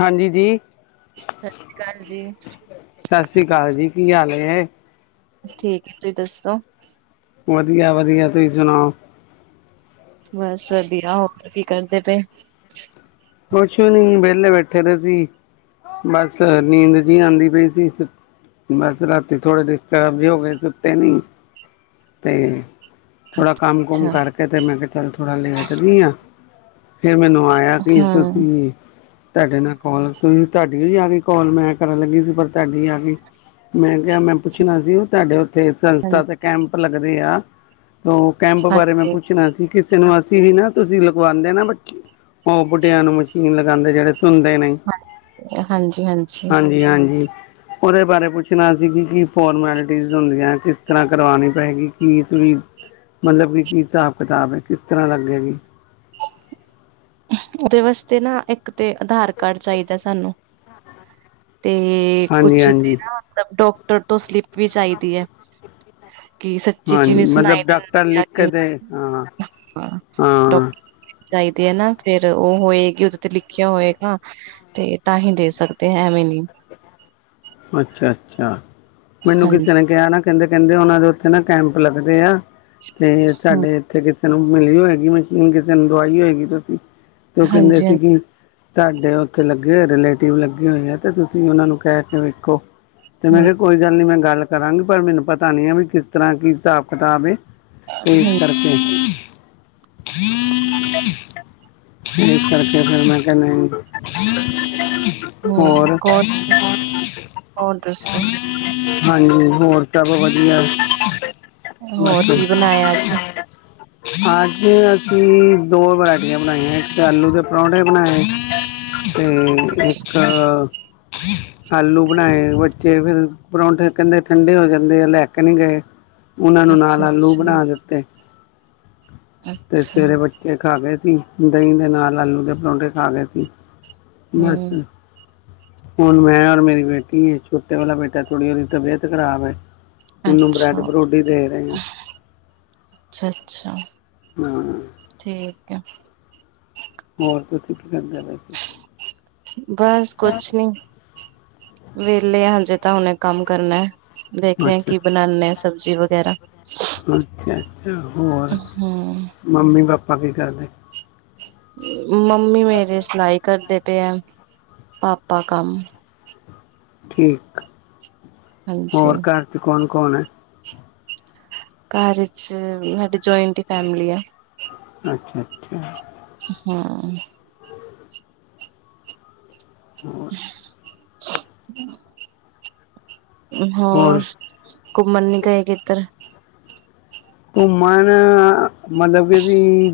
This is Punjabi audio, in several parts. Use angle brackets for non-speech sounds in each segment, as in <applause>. ਹਾਂਜੀ ਜੀ। ਸਸ ਸੀ ਕਾਲ ਜੀ। ਸਸ ਸ੍ਰੀ ਕਾਲ ਜੀ। ਕੀ ਹਾਲ ਨੇ? ਠੀਕ ਏ ਤੁਈ ਦੱਸੋ। ਵਧੀਆ-ਵਧੀਆ। ਤੁਸੀ ਸੁਣਾਓ? ਬਸ ਵਧੀਆ। ਹੋਰ ਕੀ ਕਰਦੇ ਪਏ? ਕੋਛ ਵੀ ਨੀ, ਵੇਲੇ ਬੈਠੇ ਦੇ ਸੀ। ਬਸ ਨੀਂਦ ਜੀ ਆਂਦੀ ਪਈ ਸੀ। ਬਸ ਰਾਤੀ ਥੋੜੇ ਡਿਸਟਰਬ ਜੇ ਹੋ ਗੇ, ਸੁੱਤੇ ਨੀ ਤੇ ਥੋੜਾ ਕੰਮ ਕੁਮ ਅੱਛਾ, ਕਰਕੇ ਤੇ ਮੈਂ ਬੇਠੇਆਂ ਨੂੰ ਥੋੜਾ ਲੇਟਦੀ ਆਂ ਫੇਰ ਮੇਨੂੰ ਆਇਆ ਕਿ ਹੂੰ, ਤੁਸੀ ਤੁਆਡੇ ਨਾਲ ਕੋਲ, ਤੁਹੀ ਤੁਆਡੀ ਆ ਗਈ ਕੋਲ ਮੈਂ ਕਰਨ ਲੱਗੀ ਸੀ ਪਰ ਤੁਆਡੀ ਆ ਗਈ। ਮੈਂ ਕਿਆ ਮੈਂ ਪੁੱਛਣਾ ਸੀ ਓ ਤੁਆਡੇ ਓਥੇ ਸੰਸਥਾ ਤੇ ਕੈਂਪ ਲੱਗਦੇ ਆ ਓ ਕੈਂਪ ਬਾਰੇ ਮੈਂ ਹਾਂਜੀ। ਪੁੱਛਣਾ ਸੀ ਕਿ ਕਿਸੇ ਨੂੰ ਅਸੀ ਵੀ ਨਾ ਤੁਸੀ ਲਗਵਾਂਦੇ ਨਾ ਬੱਚ ਓ ਬੁੱਢੇਆਂ ਨੂੰ ਮਸ਼ੀਨ ਲਗਾਂਦੇ ਜੜੇ ਸੁਣਦੇ ਨਈ ਹਾਂਜੀ-ਹਾਂਜੀ, ਹਾਂਜੀ-ਹਾਂਜੀ। ਓਦੇ ਬਾਰੇ ਪੁੱਛਨ ਸੀ ਬੀ ਕੀ ਫੋਰਮੈਲਟੀਜ਼ ਹੁੰਦੀਐਂ, ਕਿਸ ਤਰ੍ਹਾਂ ਕਰਵਾਨੀ ਪਏਗੀ ਕਿ ਤੁਹੀ ਮਤਲਬ ਕਿ ਕੀ ਹਿਸਾਬ ਕਤਾਬ ਏ ਕਿਸ ਤਰ੍ਹਾਂ ਲੱਗੇਗੀ। ਓਦੇ ਵਾਸਤੇ ਨਾ ਏੱਕ ਤੇ ਅਧਾਰ ਕਾਰਡ ਚਾਈਦੈ ਸਾਨੂੰ ਤੇ ਹਾਂਜੀ ਕੁਛ ਤੇ ਹਾਂਜੀ ਨਾ ਮਤਲਬ ਡੋਕਟਰ ਤੋਂ ਸਲਿਪ ਵੀ ਚਾਈਦੀ ਐ। ਕਿ ਸੱਚੀ ਚੀ ਨੀ ਹਾਂਜੀ ਸੁਣਾਈ ਮਤਲਬ ਡਾਕਟਰ ਦਿੰਦਾ ਆ ਲਿਖ ਕੇ ਕਿ ਦੇ ਹਾਂ ਡੋਕ ਹਾਂ ਚਾਈਦੀ ਏ ਨਾ ਫੇਰ ਓ ਹੋਏਗੀ ਓਦੇ ਤੇ ਲਿਖੇਆ ਹੋਏਗਾ ਤੇ ਤਾਂ ਹੀ ਦੇ ਸਕਦੇ ਹੈਂ ਐਵੇਂ ਨੀ ਅੱਛਾ-ਅੱਛਾ ਮੈਨੂੰ ਹਾਂਜੀ ਕਿਸੇ ਨੇ ਕਿਆ ਨਾ ਕੈਂਦੇ ਕੈਂਦੇ ਓਨਾਂ ਦੇ ਓਥੇ ਨਾ ਕੈਂਪ ਲੱਗਦੇ ਆ ਤੇ ਹੂੰ। ਸਾਡੇ ਏੱਥੇ ਕਿਸੇ ਨੂੰ ਮਿਲੀ ਹੋਏਗੀ ਮਸ਼ੀਨ ਕਿਸੇ ਨੂੰ ਦਵਾਈ ਹੋਏਗੀ ਤੁਸੀ ਤੇ ਓ ਕੇਂਦੇ ਸੀ ਹਾਂਜੀ-ਹਾਂਜੀ, ਕਿ ਸਾਡੇ ਓਥੇ ਲੱਗੇ ਹੋਏ ਦੇ ਨੇ ਲੇਟਿਵ, ਲੱਗੇ ਹੋਏ ਨੇ ਏੱਥੇ ਤੁਸੀ ਵੀ ਓਨਾ ਨੂੰ ਕੈ ਕੇ ਵੇਖੋ ਤੇ ਮੈਂ ਕੈ ਕੋਈ ਗੱਲ ਨੀ ਮੈਂ ਗੱਲ ਕਰਾਂਗੀ ਪਰ ਮੈਨੂੰ ਪਤਾ ਨੀ ਐ ਵੀ ਕਿਸ ਤਰ੍ਹਾਂ ਕੀ ਹਿਸਾਬ ਕਤਾਬ ਏ ਤੇ ਏਸ ਹਾਂਜੀ-ਹਾਂਜੀ, ਕਰਕੇ ਏਸ ਕਰਕੇ ਫੇਰ ਮੈਂ ਕਿਆ ਨਈ ਹੋਰ ਔਰ ਦੱਸੋ? ਹਾਂਜੀ, ਹੋਰ ਸਬ ਵਧੀਆ ਹੋਰ ਬਸ ਕੀ ਬਣਾਇਆ ਅੱਜ? ਅੱਜ ਅਸੀ ਦੋ ਵਰਾਇਟੀਆਂ ਬਣਾਈਐਂ। ਏੱਕ ਤੇ ਆਲੂ ਦੇ ਪਰੌਂਠੇ ਬਨਾਏ ਤੇ ਅੱਛਾ, ਇੱਕ ਆਲੂ ਤਾਂਈ ਬੱਚੇ ਫਿਰ ਪਰੌਂਠੇ ਕੇਂਦੇ ਠੰਡੇ ਹੋ ਜਾਂਦੇ ਆ ਲੈ ਕੇ ਨੀ ਗਏ। ਓਨਾਂ ਨੂੰ ਨਾਲ ਅੱਛਾ, ਆਲੂ ਬਨ ਦਿੱਤੇ। ਤੇ ਅੱਛਾ, ਸਵੇਰੇ ਬੱਚੇ ਖਾ ਗਏ ਸੀ। ਦਹੀਂ ਦੇ ਨਾਲ ਆਲੂ ਦੇ ਪਰੌਂਠੇ ਖਾ ਗਏ ਸੀ। ਹੂੰ, ਮਸੀ ਹੁਣ ਮੈਂ ਔਰ ਮੇਰੀ ਬੇਟੀ, ਛੋਟੇ ਵਾਲਾ ਬੇਟਾ ਥੋੜ੍ਹੀ ਔਦੀ ਤਬੀਅਤ ਖਰਾਬ ਐ ਅੱਛਾ। ਔਨੂੰ ਬ੍ਰੈਡ ਅੱਛਾ, ਬਰੁਡ ਈ ਦੇ ਰੇ ਆ ਅੱਛਾ- ਅੱਛਾ। ਹਾਂ। ਠੀਕ ਐ। ਹੋਰ ਤੁਸੀਂ ਕੀ ਕਰਦੇ ਪਏ ਸੀ। ਬਸ ਕੁਛ ਨੀ, ਵੇਹਲੇ ਹਜੇ ਤਾਂ ਹਲੇ ਕੰਮ ਕਰਨਾ। ਦੇੇਖੇਂ ਅੱਛਾ ਕੀ ਬਣਾਨੇ ਆ ਸਬਜ਼ੀ ਵਗੈਰਾ ਅੱਛਾ- ਅੱਛਾ ਹੋਰ, ਹੂੰ, ਮੰਮੀ ਪਾਪਾ ਕੀ ਕਰਦੇ। ਮੰਮੀ ਮੇਰੇ ਸਿਲਾਈ ਕਰਦੇ ਪਏ ਯਾ, ਪਾਪਾ ਕੰਮ ਠੀਕ ਆ, ਹਾਂਜੀ, ਹੋਰ ਘਰ ਚ ਕੌਣ- ਕੌਣ ਐ। ਘਰ ਚ ਵੀ ਸਾਡੀੇ ਜੁਆਇੰਟ ਫੈਮਿਲੀ ਐ ਅੱਛਾ- ਅੱਛਾ ਆ ਅਹਅ। ਹੋਰ ਹੋਰ, ਘੁੰਮਣ ਨੀ ਗਏ ਕਿਧਰ। ਘੁਮਨ ਮਤਲਬ ਬੀ।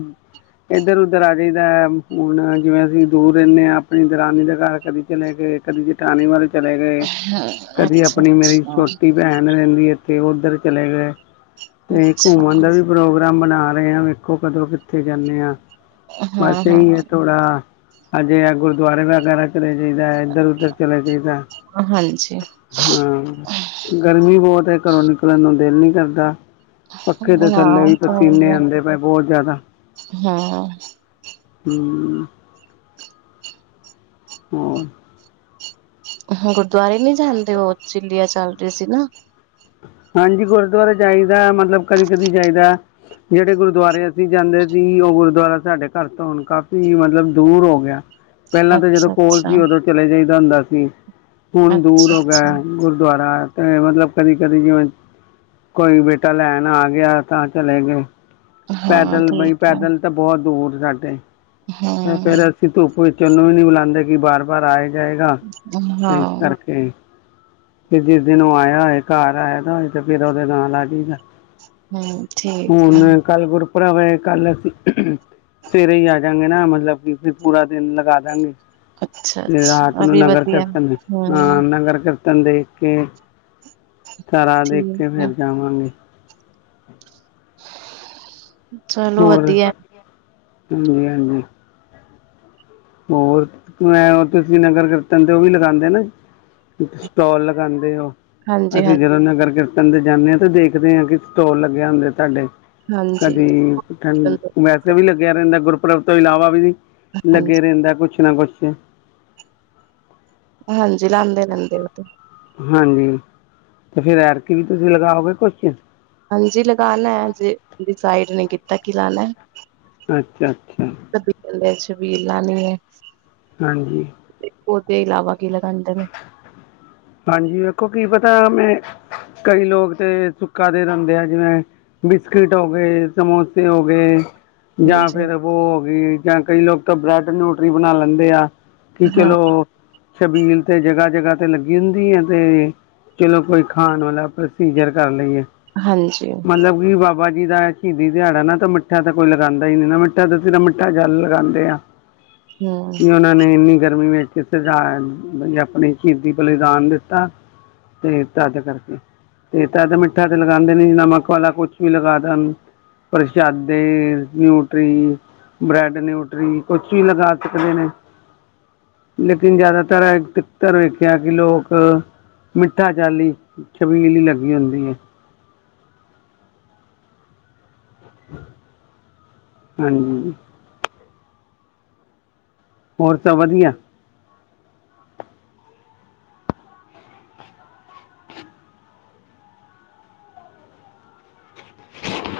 ਏਧਰ- ਉੱਧਰ ਆਜੀ ਦਾ, ਹੁਣ ਜਿਵੇਂ ਅਸੀਂ ਦੂਰ ਰੈਂਦੇ ਆ ਆਪਣੀ ਦਰਾਨੀ ਦਾ ਘਰ ਕਦੇ ਚਲੇ ਗੇ। ਕਦੀ ਜਠਾਣੀ ਅਲ ਚਲੇ ਗਏ, ਹਾਂ, ਕਦੀ ਅੱਛਾ, ਅਪਣੀ ਮੇਰੀ ਅੱਛਾ, ਛੋਟੀ। ਭੈਣ ਰੈਂਦੀ ਏਥੇ, ਔਧਰ ਚਲੇ ਗੇ। ਅੱਛਾ ਅ। ਪ੍ਰੋਗਰਾਮ ਬਣਾ ਰੇ ਆ, ਵੇਖੋ ਕਦੋਂ ਕਿੱਥੇ ਜਾਂਨੇ ਆ। ਹਾਂ, ਬਸ ਏਈ ਏ ਹਾਂ, ਥੋੜਾ, ਅਜੇ ਆ ਗੁਰਦੁਆਰੇ ਵਗੈਰਾ। ਚਲੇ ਜੀ ਦਾ ਇੱਧਰ- ਉਧਰ, ਚਲੇ ਜੀ ਦਾ। ਹਾਂਜੀ। ਗਰਮੀ ਬੋਤ ਏ ਘਰੋਂ ਨਿਕਲਣ ਨੂੰ ਦਿਲ ਨੀ ਕਰਦਾ। ਪੱਖੇ ਦੇ ਹਾਂ ਥੱਲੇ ਉਹ ਵੀ ਤਾਂ ਹੈ ਹੀ ਹੈ, ਪਸੀਨੇ ਆਂਦੇ ਪਏ ਬੋਤ ਜਾਦਾ। ਹੂੰ, ਹਮ, ਹੋ। ਅਹ ਗੁਰਦੁਆਰੇ ਨੀ ਜਾਂਦੇ ਔ, ਚਲੀਆਂ ਸਾਬ ਗਏ ਸੀ ਨਾ। ਹਾਂਜੀ, ਗੁਰਦੁਆਰੇ ਜਾਈਦਾ, ਮਤਲਬ ਕਦੀ -ਕਦੀ ਜਾਈਦਾ। ਜੇੜੇ ਗੁਰਦੁਆਰੇ ਅਸੀਂ ਜਾਂਦੇ ਸੀ, ਔ ਗੁਰਦੁਆਰਾ ਸਾਡੇ ਘਰ ਤੋਂ ਹੁਣ ਕਾਫੀ ਮਤਲਬ ਦੂਰ ਹੋ ਗਿਆ। ਪੈਂਲਾਂ ਤਾਂ ਜਦੋਂ ਕੋਲ ਅੱਛਾ-ਅੱਛਾ, ਸੀ, ਔਦੋਂ ਚਲੇ ਜਾਈਦਾ ਹੋਂਦਾ ਸੀ। ਹੁਣ ਦੂਰ ਹੋ ਗਿਆ ਅੱਛਾ-ਅੱਛਾ ਗੁਰਦੁਆਰਾ ਤੇ ਮਤਲਬ। ਕਦੀ-ਕਦੀ ਜਿਵੇਂ <unintelligible> ਕੋਈ ਬੇਟਾ ਲੈਣ ਆ ਗਿਆ, ਤਾਂ ਚਲੇ ਗੇ। ਹਾਂ ਪੈਦਲ ਬਈ ਠੀਕ ਪੈਦਲ ਤਾਂ ਬੋਤ ਦੂਰ ਸਾਡੇ। ਅਹ। ਤਾਂ ਫੇਰ ਅਸੀਂ ਧੁੱਪ ਵਿੱਚ ਏਨੂੰ ਨੀ ਬੁਲਾਂਦੇ ਸੀ ਵਾਰ -ਵਾਰ ਆਏ। ਜਾਏਗਾ, ਤੇ ਇਸ ਹਾਂ, ਕਰਕੇ। ਤੇ ਜਿਸ ਦਿਨ ਔ ਆਇਆ ਹੋਏ ਘਰ ਆਇ ਦਾ ਹੋਏ ਤੇ ਫਰ ਉਹਦੇ ਨਾਂ ਲਾ ਜਈਦਾ। <unintelligible> ਹਮ ਠੀਕ ਐ। ਭਰਾਵੈਂ ਕੱਲ ਅਸੀਂ ਸਵੇਰੇ ਹੀ ਆ ਜਾਂਗੇ ਨਾ, ਮਤਲਬ ਕਿ ਫਿ ਪੂਰਾ ਦਿਨ ਲਗਾ ਜਾਂਗੇ। ਅੱਛਾ-ਅੱਛਾ ਰਾਤ ਆ ਨੂੰ ਵੀ ਨਗਰ ਵਧੀਆ। ਕੀਰਤਨ ਵੀ ਹਾਂ, ਹੂੰ ਨਗਰ ਕੀਰ ਕੰਡੇ ਤੇ, ਸਾਰਾ ਦੇਖ ਕੇ ਠੀਕ ਹੈ ਫੇਰ ਜਾਵਾਂਗੇ। ਚਲੋ ਹੋਰ, ਵਧੀਆ ਵਧਿਆਆ, ਹਾਂਜੀ- ਹਾਂਜੀ। ਹੋਰ, ਮੈਂ ਤੁਸੀਂ ਨਗਰ ਕੀਰਤਨ ਤੇ ਉਹ ਵੀ ਲਗਾਂਦੇ ਨਾ। ਸਟੋਲ ਲਗਾਂਦੇ ਓ। ਅਸੀਂ ਹਾਂਜੀ-ਹਾਂਜੀ, ਜਦੋਂ ਨਗਰ ਕੀਰਤਨ ਦੇ ਜਾਂਨੇ ਆ ਤੇ ਦੇਖਦੇ ਹਾਂ ਕਿ ਸਟੋਲ ਲੱਗੇ ਹੁੰਦੇ ਤੁਹਾਡੇ। ਹਾਂਜੀ। ਕਦੀ ਵੈਸੇ ਵੀ ਲੱਗਿਆ ਰਹਿੰਦਾ ਗੁਰਪੁਰਬ ਤੋਂ ਇਲਾਵਾ ਵੀ ਜੀ। <unintelligible> ਦਾ ਕੁਛ ਨਾ ਕੁਛ। ਹਾਂਜੀ ਲਾਂਦੇ ਰਹਿੰਦੇ ਉਹ ਤੇ। ਹਾਂਜੀ, ਤੇ ਫੇਰ ਐਕਤੀ ਵੀ ਤੁਸੀਂ ਲਗਾਓਗੇ ਕੁਛ? ਹਾਂਜੀ ਲਗਾਣਾ ਹਜੇ, ਡਿਸਾਈਡ ਨੇ ਕੀਤਾ ਕੀ ਲਾਣਾ। ਅੱਛਾ-ਅੱਛਾ। ਕਦੀ ਕਹਿੰਦੇ ਛਬੀਲ ਲਾਨੀ ਏ। ਹਾਂਜੀ। ਤੇ ਉਹਦੇ ਇਲਾਵਾ ਕੀ ਲਗਾਦੇ ਨੇ। ਹਾਂਜੀ ਵੇਖੋ ਕੀ ਪਤਾ ਮੈਂ, ਕਈ ਲੋਕ ਤੇ ਸੁੱਕਾ ਦੇ ਦਿੰਦੇ ਆ ਜਿਵੇਂ ਬਿਸਕਿਟ ਹੋ ਗਏ, ਸਮੋਸੇ ਹੋ ਗਏ। ਜਾਂ ਹਾਂਜੀ ਫੇਰ ਉਹ ਹੋ ਗਈ ਜਾਂ ਕਈ ਲੋਕ ਤਾਂ ਬ੍ਰੈਡ ਨਿਊਟਰੀ ਬਣਾ ਲੈਂਦੇ ਆ। ਕਿ ਹਾਂ, ਚਲੋ, ਛਬੀਲ ਤੇ ਜਗ੍ਹਾ-ਜਗ੍ਹਾ ਤੇ ਲੱਗੀ ਕਿਹਦੀ ਆ ਤੇ, ਚਲੋ ਕੋਈ ਖਾਣ ਵਾਲਾ ਪ੍ਰੋਸੀਜਰ ਕਰ ਲਈਏ। ਹਾਂਜੀ ਮਤਲਬ ਕੀ ਬਾ- ਬਾਬਾ ਜੀ ਦਾ ਸ਼ਹੀਦੀ ਦਿਹਾੜਾ ਨਾ ਤਾਂ ਮਿੱਠਾ ਤਾਂ ਕੋਈ ਲਗਾਂਦਾ ਹੀ ਨੀ ਨਾ ਮਿੱਠਾ ਤਾਂ ਅਸੀਂ ਤਾਂ ਮਿੱਠਾ ਜਲ ਲਗਾਂਦੇ ਆ। ਹੂੰ। ਕਿ ਉਹਨਾਂ ਨੇ ਇੰਨੀ ਗਰਮੀ ਵਿੱਚ ਕਿਸ ਤਰ੍ਹਾਂ ਆਪਣੀ ਸ਼ਹੀਦੀ ਬਲੀਦਾਨ ਦਿੱਤਾ, ਤੇ ਤਦ ਕਰਕੇ। ਤੇ ਤਦ ਮਿੱਠਾ ਤੇ ਲਗਾਂਦੇ ਨੀ ਜੀ ਨਮਕ ਵਾਲਾ ਕੁਛ ਵੀ ਲਗਾ ਦੇਨ। ਪ੍ਰਸ਼ਾਦੇ, ਨਿਊਟਰੀ- ਬ੍ਰੈਡ ਨਿਊਟਰੀ ਕੁਛ ਵੀ ਲਗਾ ਸਕਦੇ ਨੇ। ਲੇਕਿਨ ਜ਼ਿਆਦਾਤਰ ਹੈ ਕੀ <unintelligible> ਕਿਹਾ ਕਿ ਲੋਕ, ਮਿੱਠਾ ਜਲ ਈ ਛਵੀਲ ਈ ਲੱਗੀ ਹੁੰਦੀ ਆ। ਹਾਂਜੀ ਹੋਰ ਸਭ ਵਧੀਆ। <inaudible>